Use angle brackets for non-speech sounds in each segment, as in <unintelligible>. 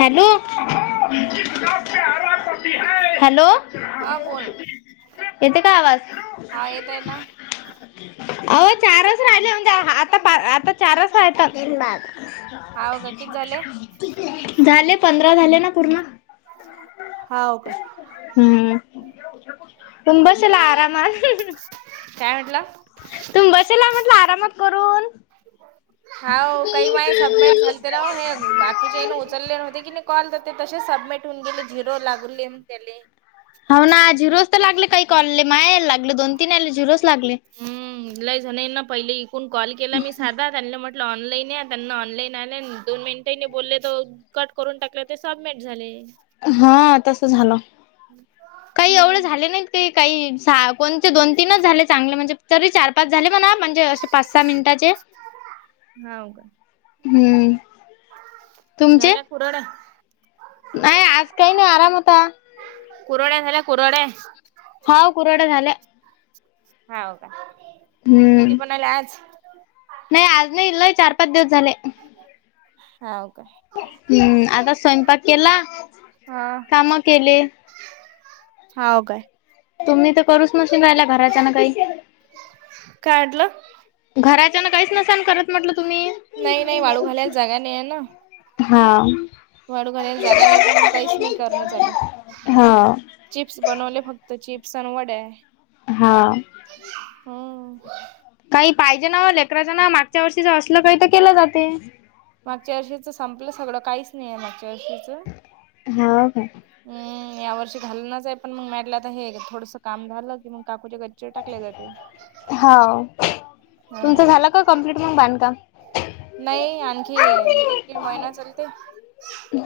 Hello hello हा बोल येते का आवाज? हा येत आहे ना अवं चारच राहिले म्हणजे आता पा आता चारच रायतात. हाव का किती झाले? झाले पंधरा झाले ना पूर्ण, हाव काय? हम्म तुम्ही बसेल आहे आरामात. काय म्हटलं? तुम्ही बसेल आहे म्हटलं आरामात करून. हाव काही वाय सबमिट झालते ना ओ हे बात बाकीच्याने उचलले नव्हते की नाही कॉल, तर ते तसेच सबमिट होऊन गेले झिरो लागलेन त्याले. हाव ना झिरोच तर लागले काही कॉल ले माया ह्याल लागले दोन तीन याले झिरोच लागले. हम्म लय जणांना पाहिले इकूण कॉल केला मी साधा त्यांना म्हट लं ऑनलाईन या त्यांना ऑनलाईन आले आणि दोनमिनट ही नाही बोलले तो कट करून टाकले ते सबमिट झाले. हा तस झालं काही एवढे हम्म. झाले नाही ते काही सहा कोणते दोन तीनच झाले चांगले म्हणजे तरी चार पाच झाले म्हणा म्हणजे अशे पाच सहा मिनिटाचे. हाव का हम्म, तुमचे? <unintelligible> नाही आज काही नाही आराम होता. कुरड्या झाल्या, कुरड्या? हाव कुरड्या झाल्या. हाव का. कधी हं, बनवलं आज? नही आज नाही लैई चार, पाच दिवस झाले. हाव का. ह्म्म, आता स्वयंपाक केला, हा. काम केली. हाव काय? तुम्ही तर करूच नसशीनं राहिला घरातल्यांना काही? काय आटल? घराच्यान काहीच नसानं करत म्हटलं तुम्ही? नही -नही वाळू घालायला जागा नही ये ना. हा. वाळु घालायला जागा नाही ये, तर मग काहीच नाही करणं झाल. हा चिप्स बनवले फक्त, चिप्स अन् वड्या. हा, हो. काही पाहिजे ना व लेकरांच्यान मागच्या वर्षी जर असलं काही तर केलं जाते. मागच्या वर्षीच संपलं सगळं काहीच नही ये, मागच्या वर्षीच हाव काय? हम्म, या वर्षी घालणचं आहे पण मग म्हटलं आता हे थोडसं काम झालं कि मग काकूच्या घरी चे टाकल्या जाते. हो ह तुमचं झालं का कम्प्लीट मग बांधकाम? नाही आणखी एक, दिड महिना चालते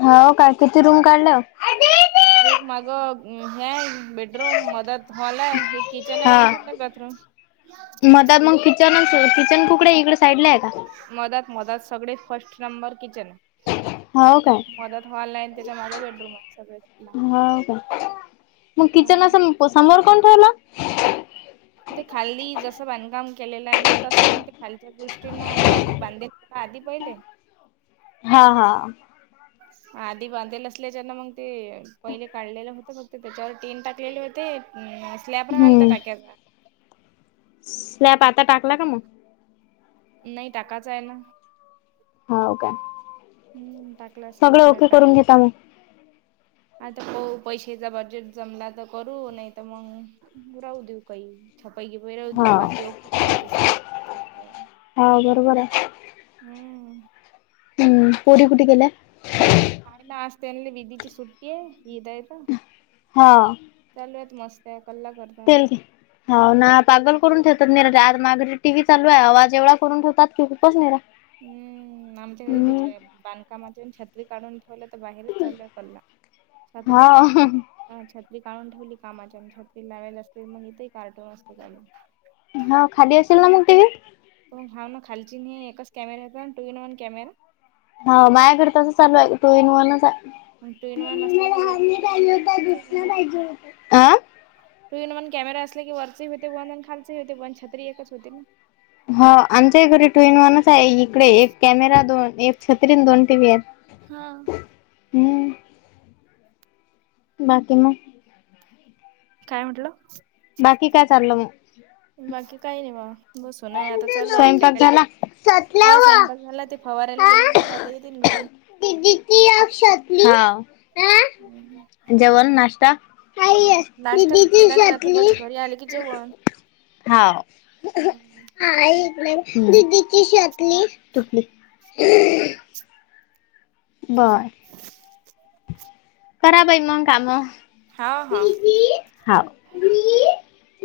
हो का किती रूम काढलं एक माग हे हाय बेडरूम, मधात हॉल आहे. किचन आहे अन् संडास बाथरूम तर मग किचन, किचन कुकडे इकडे साईड ला आहे का? मधात- मधात सगळे फर्स्ट नंबर किचन आहे. हो काय? मधात हॉल आहे अन् त्याच्या मागं बेडरूम आहे सगळे हाव का, मग किचन हम्म. असं समोर काहून ठेवला? ते खाली जसं बांधकाम केलेलं आहे ना, तसं मग ते खालच्या दृष्टीनं वर बांधले. आधी पहिले हा -हा. आधी बांधलेले असल्याच्यानं मग ते पहिले काढलेलं होत, फक्त त्याच्यावर तिन टाकलेले होते. आणि स्लॅब राहालता टाक्याचा स्लॅप आता टाकला का म? नही टाकाचा ये ना. हाव का? हम्म टाकलाच नही, स्लॅब टाका मग. आता पाहू पैशाचा बजेट जमला तर करू, नाही त मगं राहू देऊ काही छप्पर- गिपर राहू देऊ हा. बाकी ते ओके केलय ते सारं हाव बरोबर ये. हम्म, हम्म, पोरी कुठे गेल्या हाये ना आज त्यांना इदीची सुट्टी ये, ईद हाये त. हा. चालूयेत मस्त आहे, कल्ला करत तेल दे. हो व ना पागल करून ठेवतात, निरजा आरं मागं टीव्ही चालू आहे. आवाज एवढा करून ठेवतात की खूपच निरा हम्म, आमच्या घरी तेच हम्म. आहे. बांधकामाच्यानं छत्री काढून ठेवली कल्ला तर बाहेरच चालूय कल्ला, सातळीत हा हा, छत्री काढून ठेवली कामाच्याहेनं. छत्री लावाले असती तर, मग इथेही कार्टून असते चालू. हा, खाली असेल ना मग टिवी? हाव ना खालची अन ही एकच कॅमेरा हाय ना, टू इन वन कॅमेरा. हाव माझ्याकडे तसंच चालू आहे, टु इन वनच आहे. अन टु इन वन असलं कि, लहान वरचही बंद पाहिजे होतंय होता अन खालचं ही बंद दुसरा होतंय. पाहिजे होता. अ टू इन वन कॅमेरा असला की, वरचेही होते बंद खालचहि होते बंद. छत्री एकच होते ना. हो, आमच्याही घरी टु इन वनच आहे. इकडे एक कॅमेरा, दोन एक छत्री दोन टीव्ही आहेत. हा. हम्. बाकी मग? काय म्हटलं? बाकी काय चाललंय म? बाकी काही नाही बघा. बसूनय आता, चालू आहे एका स्वयंपाक एकाचे. झाला. हा, सतलाव सैंपाक झाला ते फवार्याला गेली हा ना, आता येतीन घरी. दिदीची या शतली? हाव. हा. जेवण, नाश्ता? हाय यं. नाश्ता दिदीची केला नाही आता शतली? बस घरी आले की जेवण. हाव. हम्म. आई, इकडे ये. दिदीची शतली? तुटली. बरं. <unintelligible> करा बाई, मंग कामं. हा हा. मी